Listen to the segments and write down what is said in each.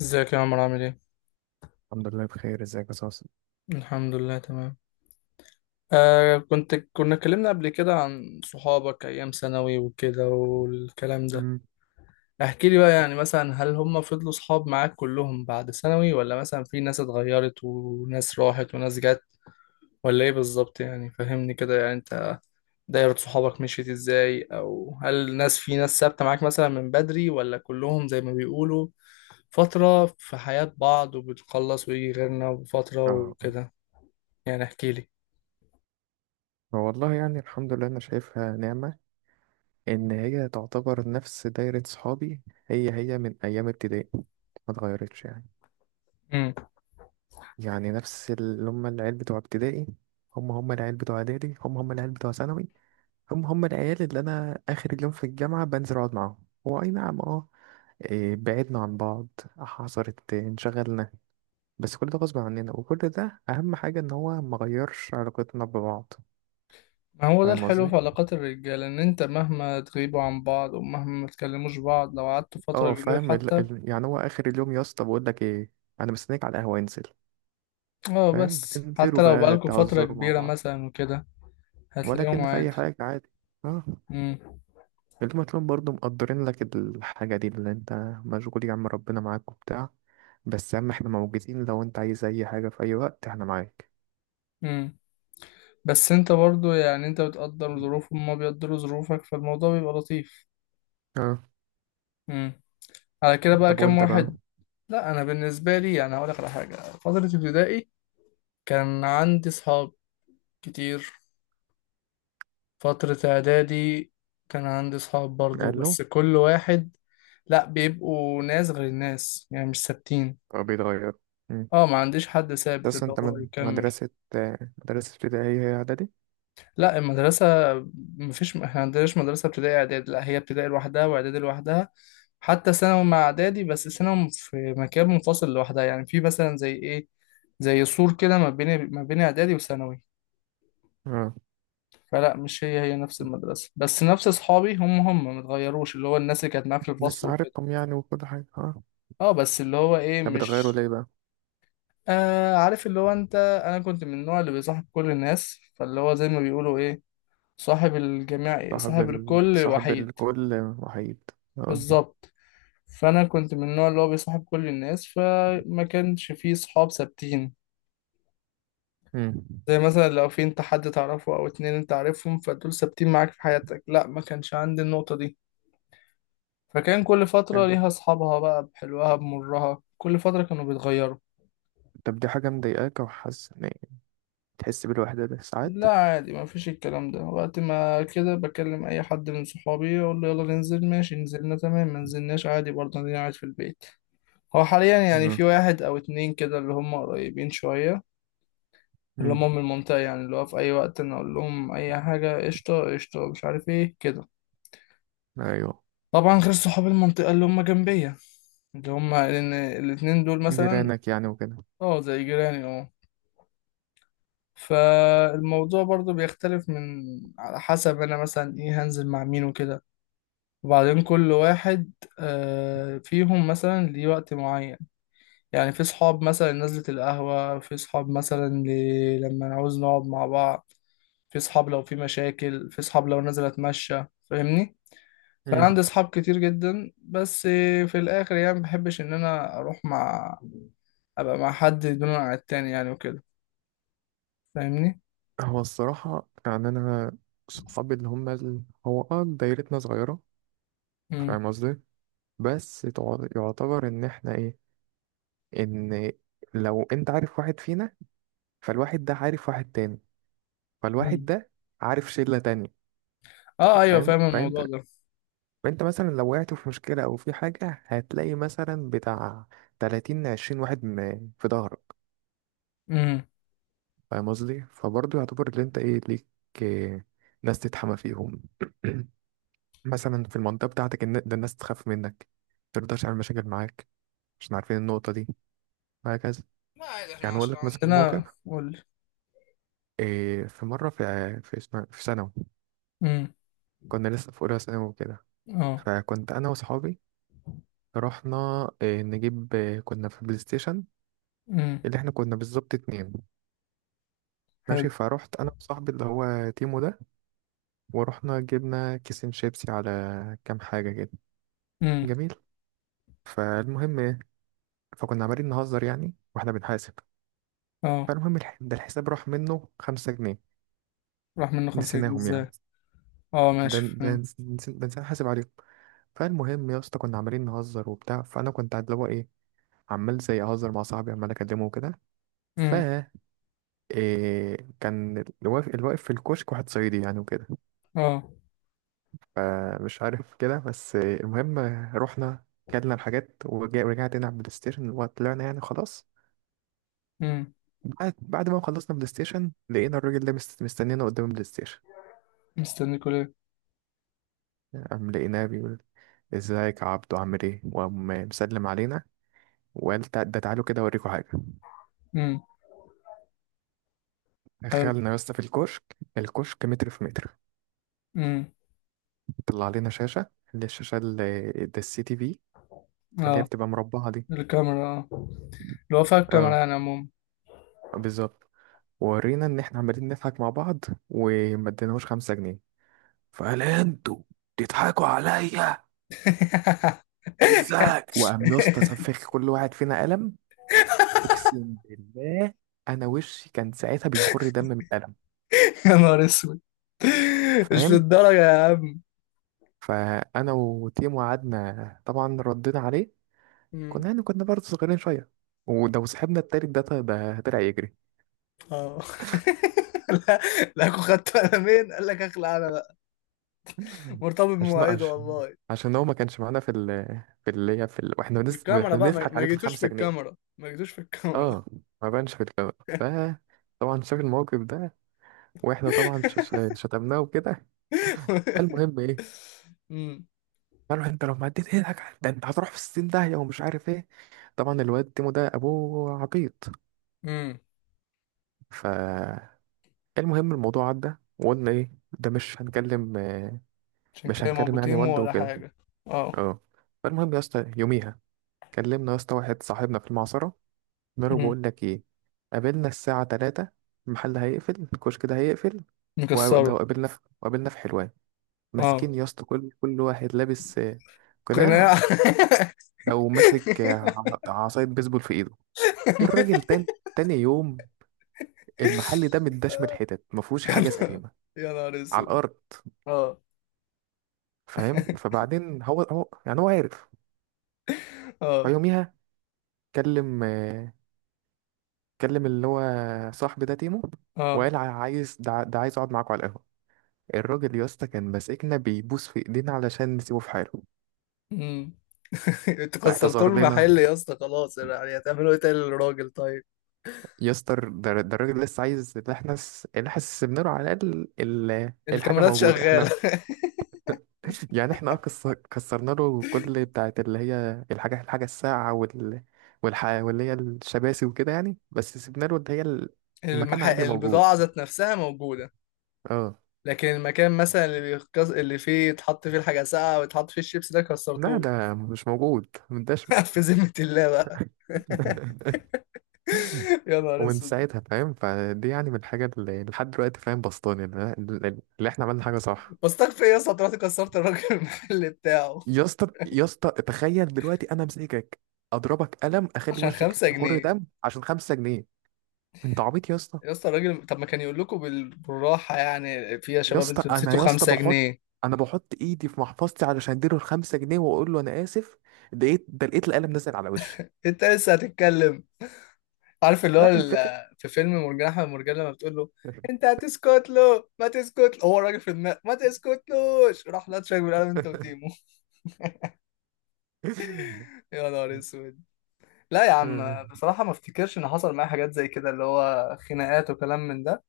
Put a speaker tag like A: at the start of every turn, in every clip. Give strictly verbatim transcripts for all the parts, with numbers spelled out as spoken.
A: ازيك يا عمرو عامل ايه؟
B: الحمد لله بخير. ازيك يا صاصا؟
A: الحمد لله تمام. آه كنت كنا اتكلمنا قبل كده عن صحابك ايام ثانوي وكده والكلام ده.
B: مم.
A: احكي لي بقى، يعني مثلا هل هم فضلوا صحاب معاك كلهم بعد ثانوي، ولا مثلا في ناس اتغيرت وناس راحت وناس جت، ولا ايه بالظبط؟ يعني فهمني كده، يعني انت دايرة صحابك مشيت ازاي، او هل ناس في ناس ثابتة معاك مثلا من بدري، ولا كلهم زي ما بيقولوا فترة في حياة بعض وبتخلص ويجي غيرنا وفترة
B: اه،
A: وكده؟ يعني احكي لي.
B: هو والله يعني الحمد لله انا شايفها نعمة، ان هي تعتبر نفس دايرة صحابي. هي هي من ايام ابتدائي، ما اتغيرتش يعني يعني نفس اللي هم العيال بتوع ابتدائي، هم هم العيال بتوع اعدادي، هم هم العيال بتوع ثانوي، هم هم العيال اللي انا اخر اليوم في الجامعة بنزل اقعد معاهم. هو اي نعم، اه، إيه، بعدنا عن بعض، حصلت انشغلنا، بس كل ده غصب عننا، وكل ده اهم حاجة ان هو ما غيرش علاقتنا ببعض.
A: ما هو ده
B: فاهم
A: الحلو في
B: قصدي؟
A: علاقات الرجالة، إن أنت مهما تغيبوا عن بعض ومهما ما تكلموش بعض لو قعدتوا فترة
B: اه
A: كبيرة
B: فاهم. ال...
A: حتى.
B: ال... يعني هو اخر اليوم يا اسطى بقول لك ايه، انا مستنيك على القهوه، انزل.
A: اه،
B: فاهم؟
A: بس
B: بتنزلوا
A: حتى لو
B: بقى
A: بقالكوا فترة
B: تهزروا مع
A: كبيرة
B: بعض،
A: مثلا وكده هتلاقيهم
B: ولكن في اي
A: عادي.
B: حاجه عادي. اه،
A: مم.
B: اليوم هتلاقيهم برضه مقدرين لك الحاجه دي، اللي انت مشغول يا عم، ربنا معاك وبتاع، بس يا عم احنا موجودين، لو انت عايز اي حاجه في اي وقت احنا معاك.
A: مم. بس أنت برضو يعني أنت بتقدر ظروفهم وما بيقدروا ظروفك، فالموضوع بيبقى لطيف.
B: اه.
A: مم. على كده بقى
B: طب
A: كام
B: وانت بقى؟
A: واحد؟ لا، أنا بالنسبة لي يعني هقولك على حاجة. فترة ابتدائي كان عندي صحاب كتير. فترة إعدادي كان عندي صحاب برضو،
B: قال له.
A: بس كل واحد. لأ، بيبقوا ناس غير الناس يعني، مش ثابتين.
B: اه بيتغير. مم.
A: اه، ما عنديش حد ثابت
B: بس
A: اللي
B: انت
A: هو
B: مد-
A: يكمل.
B: مدرسه آه، مدرسه ابتدائيه هي اعدادي؟
A: لأ، المدرسة مفيش، احنا عندناش مدرسة ابتدائي إعدادي، لأ هي ابتدائي لوحدها وإعدادي لوحدها. حتى ثانوي مع إعدادي بس ثانوي في مكان منفصل لوحدها، يعني في مثلا زي إيه، زي سور كده ما بين ما بين إعدادي وثانوي.
B: اه،
A: فلا، مش هي هي نفس المدرسة، بس نفس أصحابي هم هم متغيروش، اللي هو الناس اللي كانت معايا في الفصل.
B: لسه عارفهم يعني وكل حاجه، اه.
A: اه، بس اللي هو ايه،
B: طب بتغيروا
A: مش
B: ليه بقى؟
A: آه عارف اللي هو انت. انا كنت من النوع اللي بيصاحب كل الناس، فاللي هو زي ما بيقولوا ايه، صاحب الجميع إيه؟
B: صاحب
A: صاحب
B: ال...
A: الكل
B: صاحب
A: وحيد.
B: الكل وحيد. اه.
A: بالظبط. فانا كنت من النوع اللي هو بيصاحب كل الناس، فما كانش فيه صحاب ثابتين.
B: امم.
A: زي مثلا لو في انت حد تعرفه او اتنين انت عارفهم، فدول ثابتين معاك في حياتك، لا، ما كانش عندي النقطة دي. فكان كل فترة
B: فاهم.
A: ليها اصحابها بقى، بحلوها بمرها، كل فترة كانوا بيتغيروا.
B: طب دي حاجة مضايقاك، أو حاسس إن تحس بالوحدة ده ساعات؟
A: لا عادي، ما فيش الكلام ده، وقت ما كده بكلم اي حد من صحابي اقول له يلا ننزل، ماشي نزلنا تمام، ما نزلناش عادي برضه انا قاعد في البيت. هو حاليا يعني
B: اه.
A: في واحد او اتنين كده اللي هم قريبين شوية، اللي
B: امم.
A: هم من المنطقة، يعني اللي هو في اي وقت انا اقول لهم اي حاجة قشطة قشطة، مش عارف ايه كده.
B: أيوه.
A: طبعا غير صحاب المنطقة اللي هم جنبية، اللي هما لأن الاتنين دول مثلا،
B: جيرانك يعني وكده.
A: اه زي جيراني اه. فالموضوع برضو بيختلف من، على حسب أنا مثلا إيه هنزل مع مين وكده. وبعدين كل واحد آه، فيهم مثلا ليه وقت معين، يعني في صحاب مثلا نزلة القهوة، في صحاب مثلا ل- لما نعوز نقعد مع بعض، في صحاب لو في مشاكل، في صحاب لو نازل اتمشى، فاهمني. فانا
B: امم.
A: عندي صحاب كتير جدا، بس في الاخر يعني مبحبش ان انا اروح مع، ابقى مع حد دون عن التاني يعني وكده، فاهمني.
B: هو الصراحة يعني أنا، صحابي اللي هم ال... هو اه دايرتنا صغيرة.
A: امم.
B: فاهم قصدي؟ بس تع- يعتبر إن إحنا إيه؟ إن لو أنت عارف واحد فينا، فالواحد ده عارف واحد تاني، فالواحد
A: امم.
B: ده عارف شلة تانية.
A: اه ايوه
B: فاهم؟
A: فاهم
B: فأنت،
A: الموضوع ده.
B: فانت مثلا لو وقعت في مشكلة او في حاجة هتلاقي مثلا بتاع تلاتين عشرين واحد م- في ظهرك.
A: امم.
B: فاهم قصدي؟ فبرضه يعتبر اللي انت ايه ليك، إيه، ناس تتحمى فيهم. مثلا في المنطقة بتاعتك الن- ده الناس تخاف منك، مترضاش على مشاكل معاك عشان عارفين النقطة دي، وهكذا.
A: لا عادي، احنا
B: يعني اقول
A: عشان
B: لك مثلا موقف،
A: عندنا قول.
B: إيه، في مرة في آه، في اسمها في ثانوي،
A: امم.
B: كنا لسه في اولى ثانوي وكده.
A: اه.
B: فكنت انا واصحابي رحنا إيه نجيب إيه، كنا في بلاي ستيشن.
A: مم.
B: اللي احنا كنا بالظبط اتنين. ماشي.
A: حلو.
B: فروحت انا وصاحبي اللي هو تيمو ده، ورحنا جبنا كيسين شيبسي على كام حاجه كده.
A: امم.
B: جميل. فالمهم ايه، فكنا عمالين نهزر يعني واحنا بنحاسب.
A: اه.
B: فالمهم الح- ده الحساب راح منه خمسة جنيه،
A: راح منه خمسة جنيه
B: نسيناهم
A: ازاي؟
B: يعني.
A: اه
B: ده
A: ماشي
B: ده
A: فاهم.
B: نس- نس- ده نسينا نحاسب عليهم. فالمهم يا اسطى كنا عمالين نهزر وبتاع، فانا كنت اللي هو ايه، عمال زي اهزر مع صاحبي، عمال اكلمه وكده. ف
A: امم.
B: إيه، كان اللي واقف، اللي واقف في الكشك واحد صعيدي يعني وكده.
A: اه.
B: فمش عارف كده، بس المهم رحنا، كلنا الحاجات، ورجع- ورجعت هنا على البلاي ستيشن وطلعنا، يعني خلاص.
A: امم.
B: بعد بعد ما خلصنا بلاي ستيشن لقينا الراجل ده مست- مستنينا قدام البلاي ستيشن.
A: مستنيكوا ليه؟
B: قام لقيناه بيقول ازيك يا عبدو عامل ايه، وقام مسلم علينا وقال تع- ده تعالوا كده اوريكم حاجه.
A: امم. حلو.
B: دخلنا يا اسطى في الكشك، الكشك متر في متر.
A: امم.
B: طلع علينا شاشه، اللي الشاشه اللي ده السي تي في، اللي هي
A: اه.
B: بتبقى مربعه دي.
A: الكاميرا اه، اللي هو فيها الكاميرا
B: اه،
A: يعني عموما.
B: بالظبط. ورينا ان احنا عمالين نضحك مع بعض، وما اديناهوش خمسة جنيه. فقال انتوا بتضحكوا عليا ازاي، وقام يا اسطى سفخ كل واحد فينا قلم. اقسم بالله، انا وشي كان ساعتها بيخر دم من القلم.
A: يا نهار اسود. مش
B: فاهم؟
A: للدرجة يا عم.
B: فانا وتيمو قعدنا طبعا ردينا عليه،
A: امم.
B: كنا يعني كنا برضه صغيرين شويه، ولو صاحبنا التالت ده ط- ده طلع يجري.
A: اه. لا. لا أكون خدت قلمين، قال لك اخلع انا بقى، مرتبط
B: عشان
A: بمواعيده
B: عشان
A: والله.
B: عشان هو ما كانش معانا في ال، في اللي هي في ال... واحنا بنس...
A: الكاميرا
B: واحنا
A: بقى، ما
B: بنضحك
A: ما
B: عليه في
A: جيتوش في
B: الخمسة جنيه.
A: الكاميرا، ما جيتوش في الكاميرا.
B: اه، ما بانش في الكاميرا. ف طبعا شاف الموقف ده، واحنا طبعا ش- ش- شتمناه وكده. فالمهم ايه،
A: امم.
B: قالوا انت لو ما اديت ايدك ده انت هتروح في الستين داهية ومش عارف ايه. طبعا الواد تيمو ده ابوه عبيط.
A: امم.
B: فالمهم، الموضوع عدى وقلنا ايه، ده مش هنكلم آه،
A: عشان
B: مش
A: كده ما
B: هنكلم يعني
A: بوتيمو
B: والده
A: ولا
B: وكده.
A: حاجة. اه.
B: اه. فالمهم يا اسطى يوميها كلمنا يا اسطى واحد صاحبنا في المعصرة، قلنا له
A: امم.
B: بقول لك ايه، قابلنا الساعة تلاتة. المحل هيقفل، الكشك ده هيقفل. وده
A: مكسره.
B: وقابلنا في، وقابلنا في حلوان.
A: اه
B: ماسكين يا اسطى كل كل واحد لابس آه،
A: قناع.
B: قناع، او ماسك
A: يا
B: ع- عصاية بيسبول في ايده. الراجل تاني، تاني يوم، المحل ده متداش من الحتت، ما فيهوش حاجه
A: نهار
B: سليمه
A: يا نهار
B: على
A: اسود.
B: الارض.
A: اه.
B: فاهم؟ فبعدين هو هو يعني هو عارف.
A: اه.
B: فيوميها كلم آه، كلم اللي هو صاحبي ده تيمو،
A: اه.
B: وقال ع- عايز ده ع- ده عايز اقعد معاكوا على القهوه. الراجل يا اسطى كان ماسكنا بيبوس في ايدينا علشان نسيبه في حاله،
A: امم. انت كسرتوا
B: اعتذر لنا.
A: المحل يا اسطى خلاص، يعني هتعملوا ايه تاني للراجل طيب؟
B: يا اسطى ده ده الراجل لسه عايز، اللي احنا س- اللي احنا سيبنا له على الاقل ال- الحاجه
A: الكاميرات
B: موجوده
A: شغالة.
B: احنا. يعني احنا اه كسر... كسرنا له كل بتاعت اللي هي الحاجة الحاجة الساقعة وال... والح... واللي هي الشباسي وكده يعني، بس سيبنا له اللي هي ال- المكان
A: المح...
B: عادي اللي موجود.
A: البضاعة ذات نفسها موجودة.
B: اه.
A: لكن المكان مثلا اللي بيكس... اللي فيه يتحط فيه الحاجة ساقعة ويتحط فيه الشيبس ده
B: لا
A: كسرتوه.
B: ده مش موجود، مداش.
A: في ذمة الله بقى. يا نهار
B: ومن
A: اسود.
B: ساعتها فاهم، فدي يعني من الحاجة، اللي لحد دلوقتي فاهم بسطاني، اللي, اللي احنا عملنا حاجة صح.
A: بستغفر ايه يا اسطى، طلعت كسرت الراجل المحل بتاعه
B: يا اسطى، يا اسطى تخيل دلوقتي انا امسكك اضربك قلم اخلي
A: عشان
B: وشك
A: خمسة
B: يخر
A: جنيه
B: دم عشان خمسة جنيه. انت عبيط يا اسطى.
A: يا اسطى الراجل طب ما كان يقول لكم بال... بالراحة يعني، في يا
B: يا
A: شباب
B: اسطى
A: انتوا
B: انا
A: نسيتوا
B: يا اسطى
A: خمسة
B: بحط،
A: جنيه
B: انا بحط ايدي في محفظتي علشان اديله الخمسة جنيه واقول له انا اسف، لقيت ده لقيت القلم نزل على وشي.
A: انت لسه هتتكلم، عارف اللي هو
B: لا الفكرة.
A: ال- في فيلم مرجان احمد مرجان لما بتقول له، انت هتسكت له، ما تسكت له هو الراجل في دماغه، ما تسكتلوش راح لطشك بالقلم انت وتيمو. يا نهار اسود. لا يا عم، بصراحة ما افتكرش ان حصل معايا حاجات زي كده، اللي هو خناقات وكلام من ده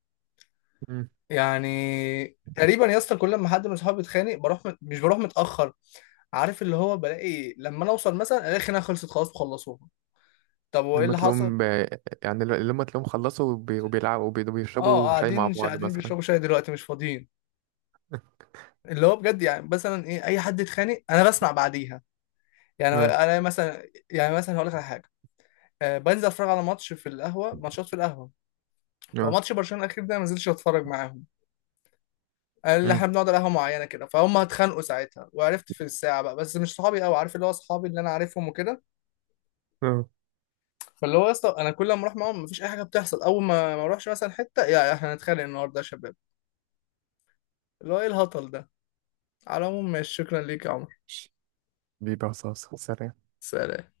A: يعني. تقريبا يا اسطى كل ما حد من صحابي بيتخانق بروح مت... مش بروح متأخر، عارف اللي هو بلاقي لما انا اوصل مثلا الاقي الخناقة خلصت خلاص وخلصوها. طب وايه
B: لما
A: اللي حصل؟
B: تلاقيهم ب- يعني ل- لما تلاقيهم خلصوا وبي- وبيلعبوا وبي-
A: اه
B: وبيشربوا شاي مع
A: قاعدين، مش
B: بعض
A: قاعدين
B: مثلا.
A: بيشربوا شاي دلوقتي مش فاضيين. اللي هو بجد يعني مثلا ايه، اي حد يتخانق انا بسمع بعديها. يعني
B: آه،
A: انا مثلا، يعني مثلا هقول لك على حاجة آه، بنزل اتفرج على ماتش في القهوة، ماتشات في القهوة.
B: آه،
A: فماتش برشلونة الأخير ده ما نزلتش أتفرج معاهم، اللي
B: آه،
A: احنا بنقعد على قهوه معينه كده، فهم اتخانقوا ساعتها وعرفت في الساعه بقى، بس مش صحابي قوي، عارف اللي هو اصحابي اللي انا عارفهم وكده.
B: آه.
A: فاللي هو يا اسطى انا كل ما اروح معاهم مفيش اي حاجه بتحصل، اول ما ما اروحش مثلا حته، يا احنا هنتخانق النهارده يا شباب. اللي هو ايه الهطل ده. على العموم ماشي، شكرا ليك يا عمر.
B: بيبقى صاصة، سلام.
A: سلام.